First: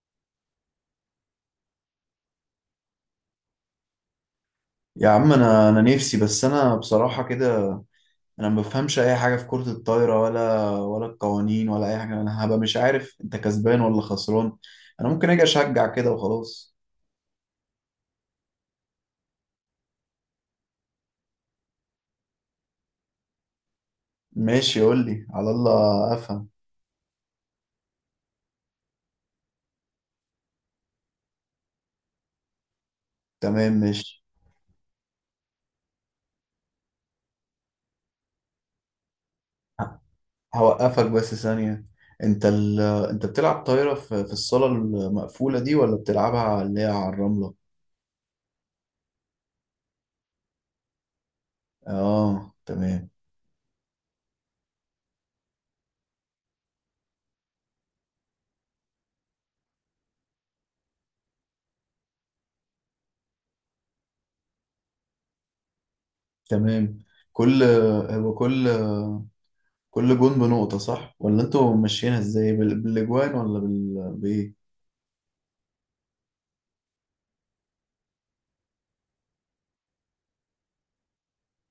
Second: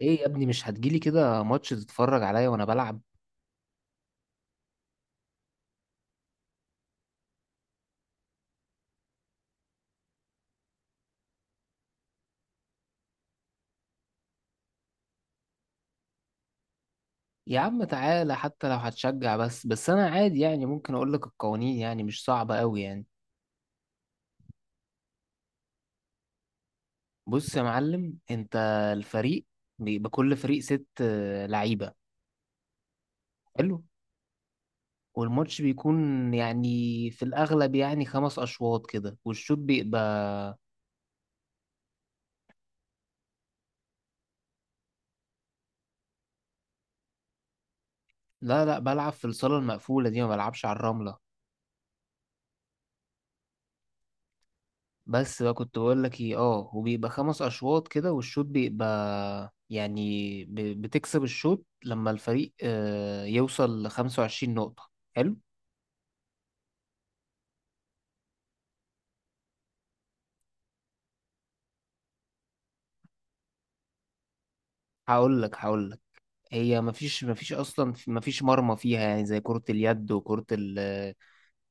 ايه يا ابني، مش هتجيلي كده ماتش تتفرج عليا وانا بلعب؟ يا عم، انا نفسي. بس انا بصراحه كده، انا ما بفهمش اي حاجه في كره الطايره، ولا القوانين ولا اي حاجه. انا هبقى مش عارف انت كسبان ولا خسران. انا ممكن اجي اشجع كده وخلاص. يا عم تعالى، حتى لو هتشجع بس انا عادي يعني، ممكن اقول لك القوانين يعني مش صعبة قوي يعني. ماشي، قول لي على الله افهم. بص يا معلم، انت الفريق بيبقى كل فريق ست لعيبة. تمام حلو. ماشي. والماتش بيكون يعني في الاغلب يعني خمس اشواط كده والشوط ه- بيبقى. هوقفك بس ثانيه. انت ال... انت بتلعب طايره في الصاله المقفوله دي، ولا بتلعبها اللي هي على الرمله؟ لا لا، بلعب في الصالة المقفولة دي، ما بلعبش على الرملة. اه تمام. بس بقى كنت بقول لك ايه، وبيبقى خمس اشواط كده والشوط بيبقى يعني، بتكسب الشوط لما الفريق يوصل لخمسة وعشرين نقطة. حلو. تمام، كل هو كل كل جون بنقطة، صح؟ ولا انتوا ماشيينها ازاي، بالاجوان بايه؟ هقول لك. هي مفيش اصلا مفيش مرمى فيها، يعني زي كرة اليد،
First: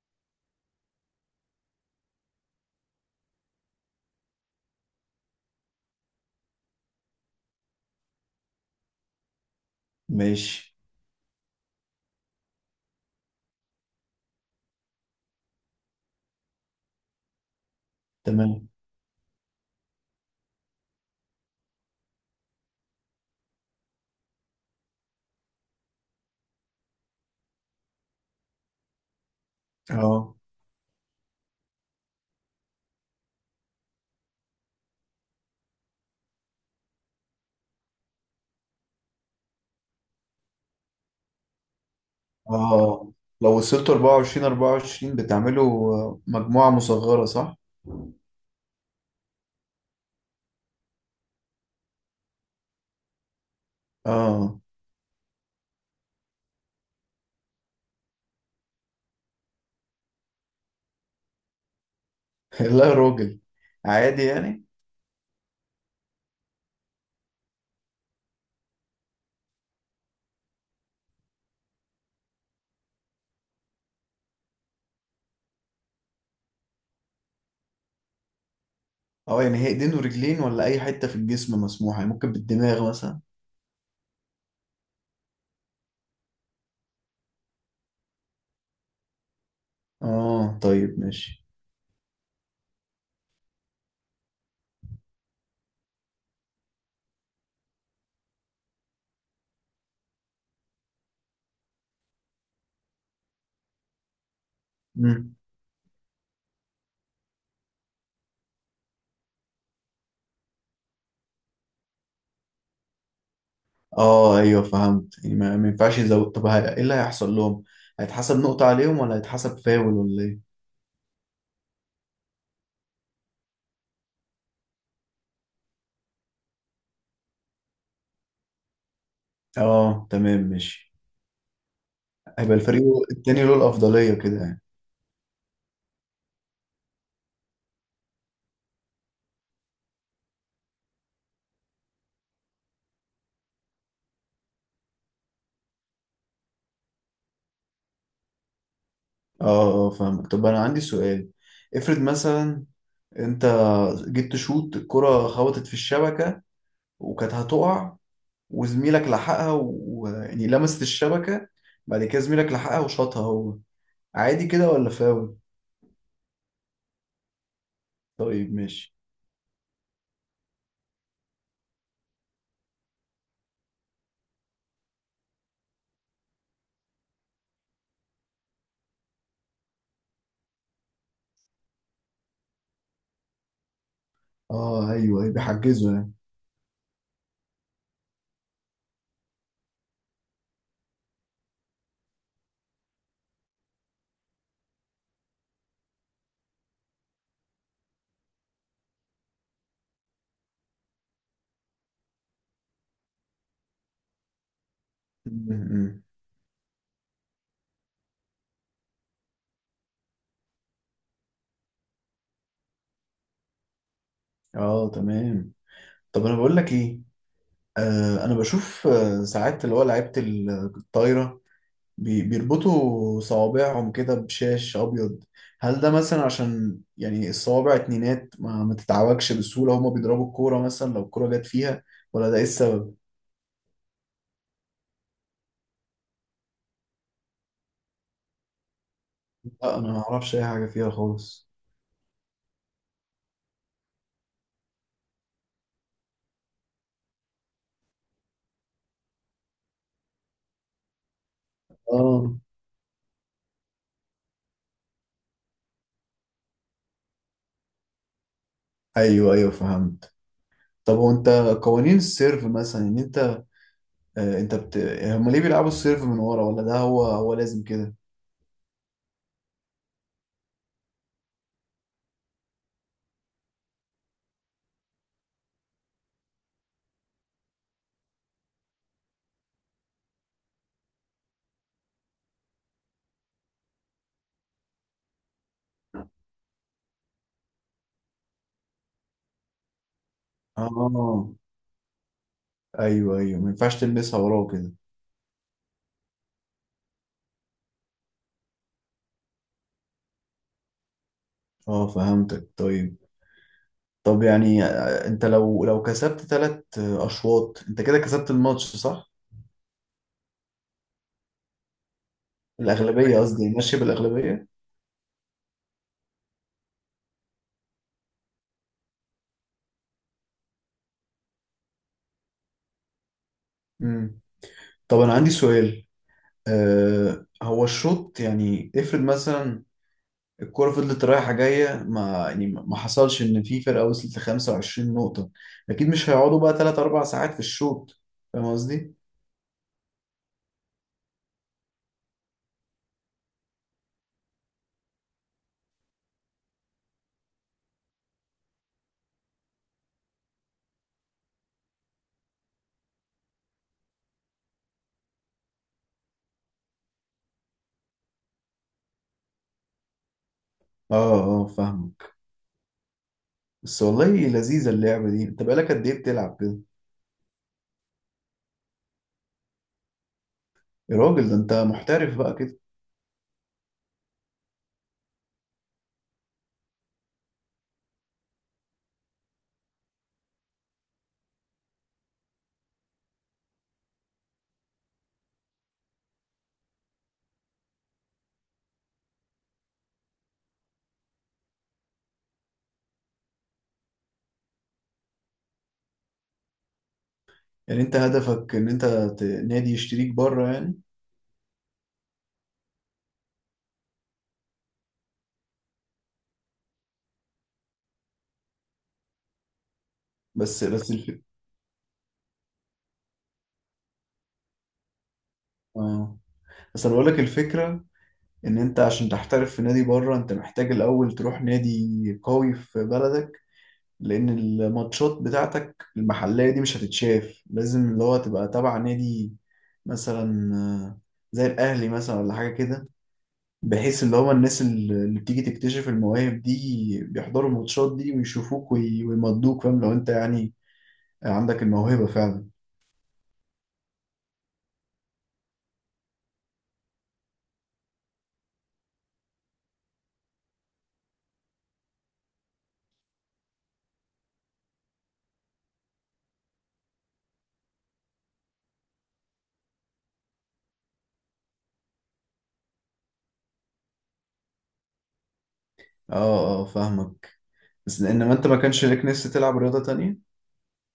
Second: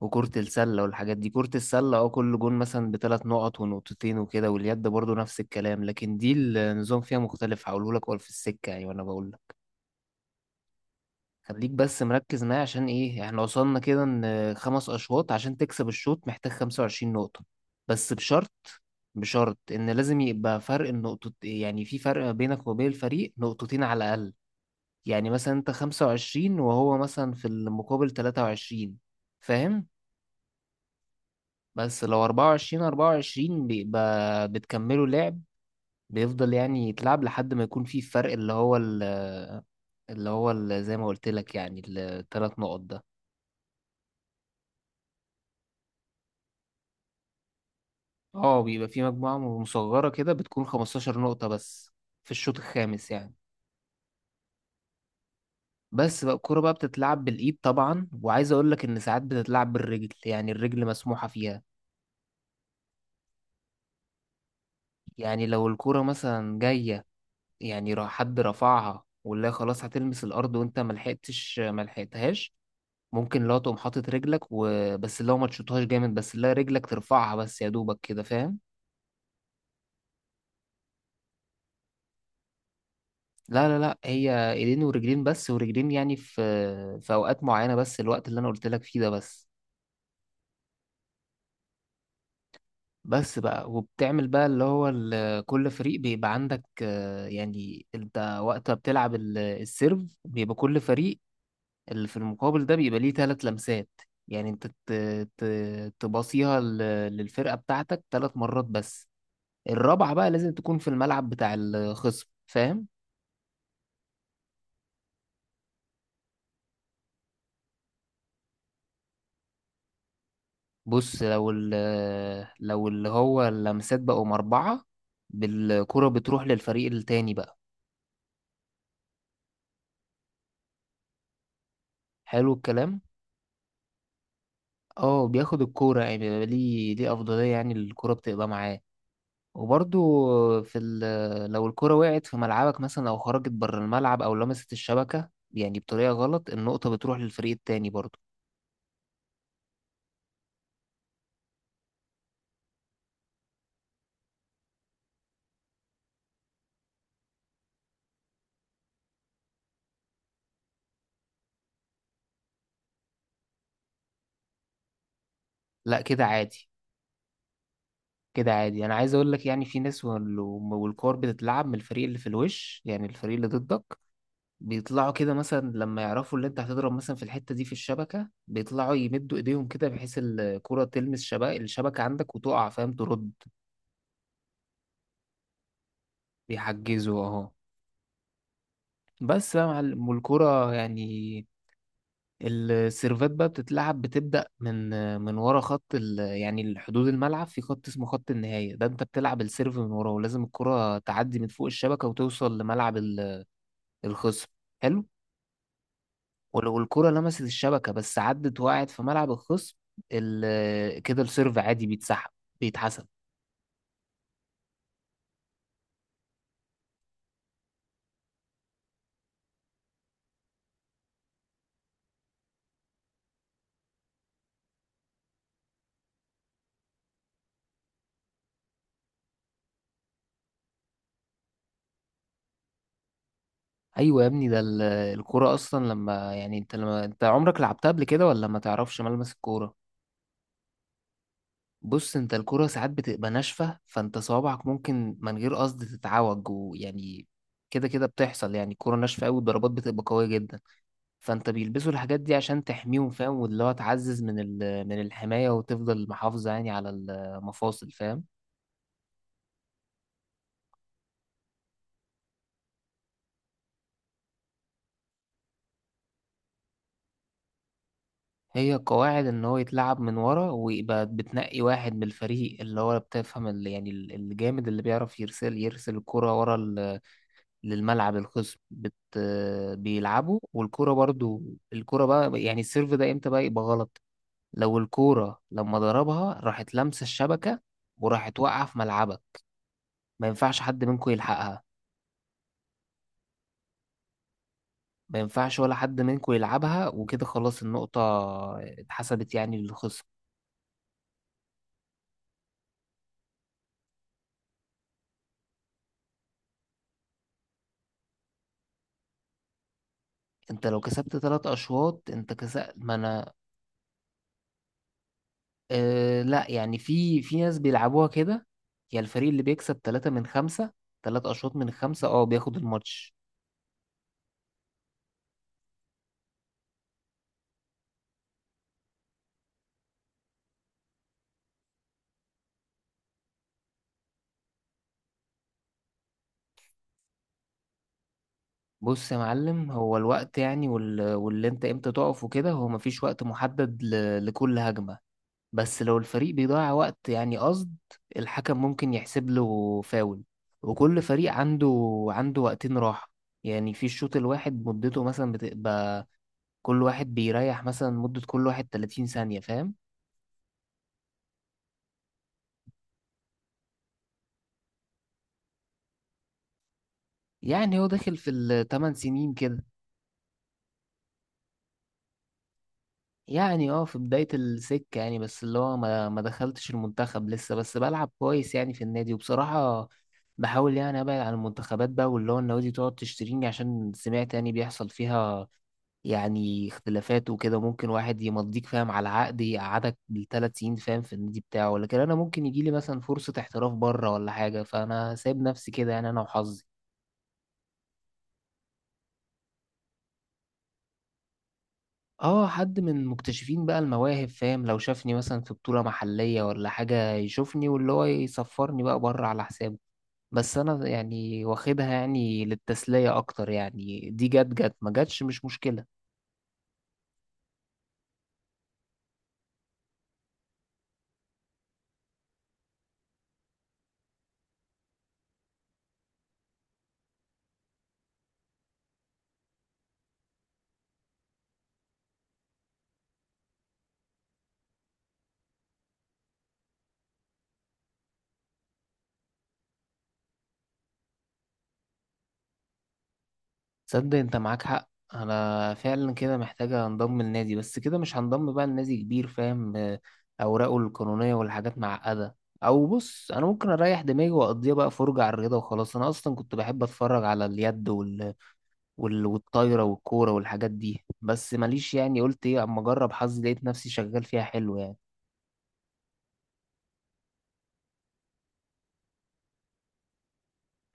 وكرة السلة والحاجات دي. كرة السلة كل جون مثلا بثلاث نقط ونقطتين وكده. واليد برضو نفس الكلام، لكن دي النظام فيها مختلف هقوله لك ولا في السكة يعني. وانا بقول ماشي خليك بس مركز معايا، عشان ايه؟ احنا وصلنا كده ان خمس اشواط، عشان تكسب الشوط محتاج 25 نقطة. بس بشرط. تمام. بشرط ان لازم يبقى فرق النقطة، يعني في فرق بينك وبين الفريق نقطتين على الاقل. يعني مثلا انت 25 وهو مثلا في المقابل 23، فاهم؟ اه بس لو 24 24 بيبقى بتكملوا لعب. بيفضل يعني يتلعب لحد ما يكون في فرق، زي ما قلت لك يعني الثلاث نقط ده. اه، لو وصلتوا 24-24 بتعملوا مجموعة مصغرة، صح؟ اه بيبقى في مجموعة مصغرة كده، بتكون 15 نقطة بس في الشوط الخامس يعني. اه. بس بقى، الكورة بقى بتتلعب بالإيد طبعا، وعايز أقول لك إن ساعات بتتلعب بالرجل، يعني الرجل مسموحة فيها. لا يا راجل، عادي يعني. يعني لو الكورة مثلا جاية، يعني حد رفعها، والله خلاص هتلمس الأرض وأنت ملحقتهاش، ممكن لو تقوم حاطط رجلك وبس، لو ما تشوطهاش جامد بس، لا رجلك ترفعها بس يا دوبك كده، فاهم؟ اه يعني هي ايدين ورجلين ولا اي حتة في الجسم مسموحة؟ يعني ممكن بالدماغ مثلا. لا لا لا، هي ايدين ورجلين بس، ورجلين يعني في اوقات معينه، بس الوقت اللي انا قلت لك فيه ده بس. اه طيب ماشي. بس بقى وبتعمل بقى، كل فريق بيبقى عندك يعني انت وقت ما بتلعب السيرف، بيبقى كل فريق اللي في المقابل ده بيبقى ليه 3 لمسات. يعني انت مم. تباصيها للفرقه بتاعتك 3 مرات بس. الرابعه بقى لازم تكون في الملعب بتاع الخصم، فاهم؟ اه ايوه فهمت. يعني ما ينفعش يزود؟ طب ايه اللي هيحصل لهم؟ هيتحسب نقطة عليهم ولا هيتحسب فاول، ولا ايه؟ بص لو ال لو اللي هو اللمسات بقوا مربعة، بالكرة بتروح للفريق التاني بقى. اه تمام ماشي. حلو هيبقى الفريق الكلام. التاني له الأفضلية كده يعني. اه بياخد الكورة يعني، بيبقى ليه أفضلية، يعني الكورة بتبقى معاه. وبرضو في ال لو الكرة وقعت في ملعبك مثلا، أو خرجت بره الملعب، أو لمست الشبكة يعني بطريقة غلط، النقطة بتروح للفريق التاني برضو. اه اه فاهمك. طب أنا عندي سؤال. افرض مثلا أنت جيت تشوط الكرة، خبطت في الشبكة، وكانت هتقع، وزميلك لحقها، ويعني لمست الشبكة، بعد كده زميلك لحقها وشاطها هو. عادي كده ولا فاول؟ لا كده عادي. كده طيب عادي، أنا ماشي. عايز أقول لك يعني في ناس، والكور بتتلعب من الفريق اللي في الوش، يعني الفريق اللي ضدك. بيطلعوا كده مثلا، لما يعرفوا اللي انت هتضرب مثلا في الحتة دي في الشبكة، بيطلعوا يمدوا ايديهم كده، بحيث الكرة تلمس الشبكة عندك وتقع، فاهم؟ ترد. اه ايوه أيوة، بيحجزوا يعني. بيحجزوا اهو. بس بقى مع الكرة يعني، السيرفات بقى بتتلعب، بتبدأ من ورا يعني الحدود الملعب، في خط اسمه خط النهاية ده، انت بتلعب السيرف من ورا، ولازم الكرة تعدي من فوق الشبكة وتوصل لملعب الخصم. حلو. م. ولو الكرة لمست الشبكة بس عدت وقعت في ملعب الخصم، كده السيرف عادي بيتحسب. اه تمام. طب انا بقول لك ايه، آه انا بشوف آه ساعات اللي هو لعيبه الطايره بيربطوا صوابعهم كده بشاش أبيض. هل ده مثلا عشان يعني الصوابع اتنينات ما تتعوجش بسهولة هما بيضربوا الكورة مثلا، لو الكورة جت فيها؟ ولا ده إيه السبب؟ ايوه يا ابني، الكرة اصلا، لما انت عمرك لعبتها قبل كده ولا ما تعرفش ملمس الكرة؟ لا أنا ما أعرفش أي حاجة فيها خالص. بص، انت الكرة ساعات بتبقى ناشفة، فانت صوابعك ممكن من غير قصد تتعوج ويعني كده كده بتحصل. يعني الكرة ناشفة قوي، والضربات بتبقى قوية جدا، فانت بيلبسوا الحاجات دي آه عشان تحميهم، فاهم؟ واللي هو تعزز من الحماية، وتفضل محافظة يعني على المفاصل، فاهم؟ أيوه أيوه فهمت. طب هو أنت قوانين السيرف مثلا إن أنت، آه أنت بت... هما ليه بيلعبوا السيرف من ورا؟ ولا ده هو لازم كده؟ هي قواعد ان هو يتلعب من ورا، ويبقى بتنقي واحد من الفريق اللي هو بتفهم، اللي يعني الجامد اللي بيعرف يرسل الكرة ورا للملعب الخصم، بيلعبوا. والكرة برضو، الكرة بقى، يعني السيرف ده امتى بقى يبقى غلط؟ لو الكرة لما ضربها راحت لمسة الشبكة، وراحت واقعة في ملعبك، ما ينفعش حد منكم آه يلحقها. أيوه أيوه، ما ينفعش تلمسها وراه كده. ما ينفعش ولا حد منكم يلعبها، وكده خلاص، النقطة اتحسبت يعني للخصم. آه فهمتك طيب. طب يعني انت لو كسبت ثلاث اشواط انت كده كسبت الماتش، صح؟ انت لو كسبت 3 اشواط انت كسبت، ما الاغلبيه، تمام، انا. قصدي ماشيه بالاغلبيه. أه لا، يعني في ناس بيلعبوها كده، يا الفريق اللي بيكسب 3 من 5، تلات أشواط من خمسة بياخد الماتش. امم طب انا عندي سؤال. آه هو الشوط يعني، افرض مثلا الكرة فضلت رايحة جاية، ما يعني ما حصلش إن في فرقة وصلت ل 25 نقطة. أكيد مش هيقعدوا بقى تلات أربع ساعات في الشوط، فاهم قصدي؟ بص يا معلم، هو الوقت يعني واللي انت امتى تقف وكده، هو مفيش وقت محدد لكل هجمة. بس لو الفريق بيضيع وقت يعني قصد، الحكم ممكن يحسب له فاول. وكل فريق عنده وقتين راحة، يعني في الشوط الواحد مدته مثلا بتبقى، كل واحد بيريح مثلا مدة، كل واحد 30 ثانية، فاهم؟ آه آه فاهمك. بس والله لذيذة اللعبة دي، أنت بقالك قد إيه بتلعب كده؟ يعني هو داخل في الثمان سنين كده. يا راجل ده أنت محترف بقى. يعني في بداية السكة يعني، بس اللي هو ما دخلتش المنتخب لسه، بس بلعب كويس يعني في النادي. وبصراحة بحاول يعني ابعد عن المنتخبات بقى، واللي هو النوادي تقعد تشتريني، عشان سمعت يعني بيحصل فيها يعني اختلافات وكده، ممكن واحد يمضيك فاهم، على عقد يقعدك بالثلاث سنين فاهم، في النادي بتاعه. لكن انا ممكن يجيلي مثلا فرصة احتراف بره ولا حاجة، فانا سايب نفسي كده يعني، انا وحظي. يعني انت هدفك ان انت نادي يشتريك بره يعني. اه حد من مكتشفين بقى المواهب فاهم، لو شافني مثلا في بطولة محلية ولا حاجة يشوفني، واللي هو يسفرني بقى بره على حسابه. بس بس انا بس الفكرة، يعني واخدها يعني للتسلية اكتر، يعني دي جت جت ما جتش مش مشكلة. اه، بس انا بقول لك الفكرة، ان انت عشان تحترف في نادي بره، انت محتاج الاول تروح نادي قوي في بلدك. لان الماتشات بتاعتك المحلية دي مش هتتشاف، لازم اللي هو تبقى تبع نادي مثلا، زي الاهلي مثلا ولا حاجة كده. بحيث اللي هو الناس اللي بتيجي تكتشف المواهب دي بيحضروا الماتشات دي ويشوفوك ويمضوك، فاهم؟ لو انت يعني عندك الموهبة فعلا. تصدق انت معاك حق، انا فعلا كده محتاجة انضم للنادي، بس كده مش هنضم بقى لنادي كبير، فاهم اوراقه القانونية والحاجات معقدة. او بص، انا ممكن اريح دماغي واقضيها بقى فرجة على الرياضة وخلاص. انا اصلا كنت بحب اتفرج على اليد، والطايرة والكورة والحاجات دي، بس ماليش يعني، قلت ايه، اما اجرب حظي لقيت نفسي شغال فيها حلو يعني. اه اه فاهمك. بس انما انت ما كانش ليك نفس تلعب رياضة تانية؟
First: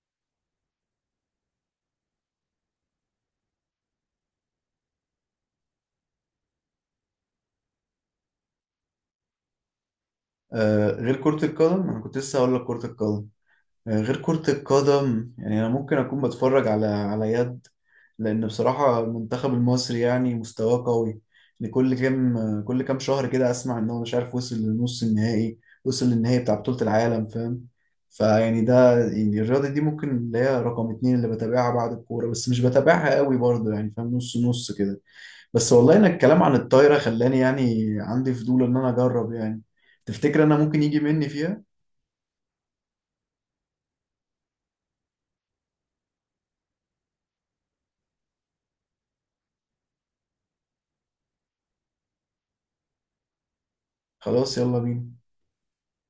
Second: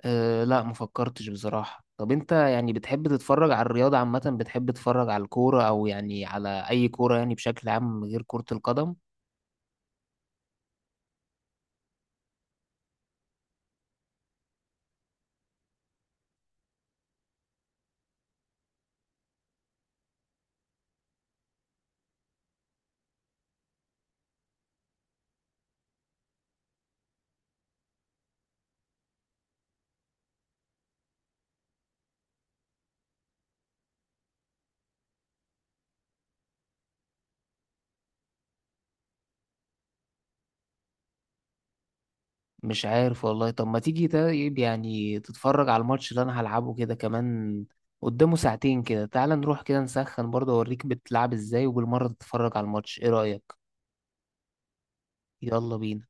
أه لا ما فكرتش بصراحة. طب انت يعني بتحب تتفرج على الرياضة عامة، بتحب تتفرج على الكورة، او يعني على اي كورة يعني بشكل عام غير كرة القدم؟ آه غير كرة القدم، انا كنت لسه هقول لك كرة القدم. آه غير كرة القدم، يعني انا ممكن اكون بتفرج على يد، لان بصراحة المنتخب المصري يعني مستواه قوي. لكل كام كل كام شهر كده اسمع ان هو مش عارف وصل للنص النهائي، وصل للنهائي بتاع بطولة العالم، فاهم؟ فيعني ده يعني الرياضة دي ممكن اللي هي رقم اتنين اللي بتابعها بعد الكورة. بس مش بتابعها قوي برضه، يعني فاهم، نص نص كده. بس والله ان الكلام عن الطايره خلاني يعني عندي فضول ان انا اجرب يعني. تفتكر انا ممكن يجي مني فيها؟ مش عارف والله. طب ما تيجي طيب، يعني تتفرج على الماتش اللي انا هلعبه كده كمان، قدامه ساعتين كده، تعال نروح كده نسخن برضه، اوريك بتلعب ازاي، وبالمرة تتفرج على الماتش، ايه رأيك؟ خلاص يلا بينا. يلا بينا.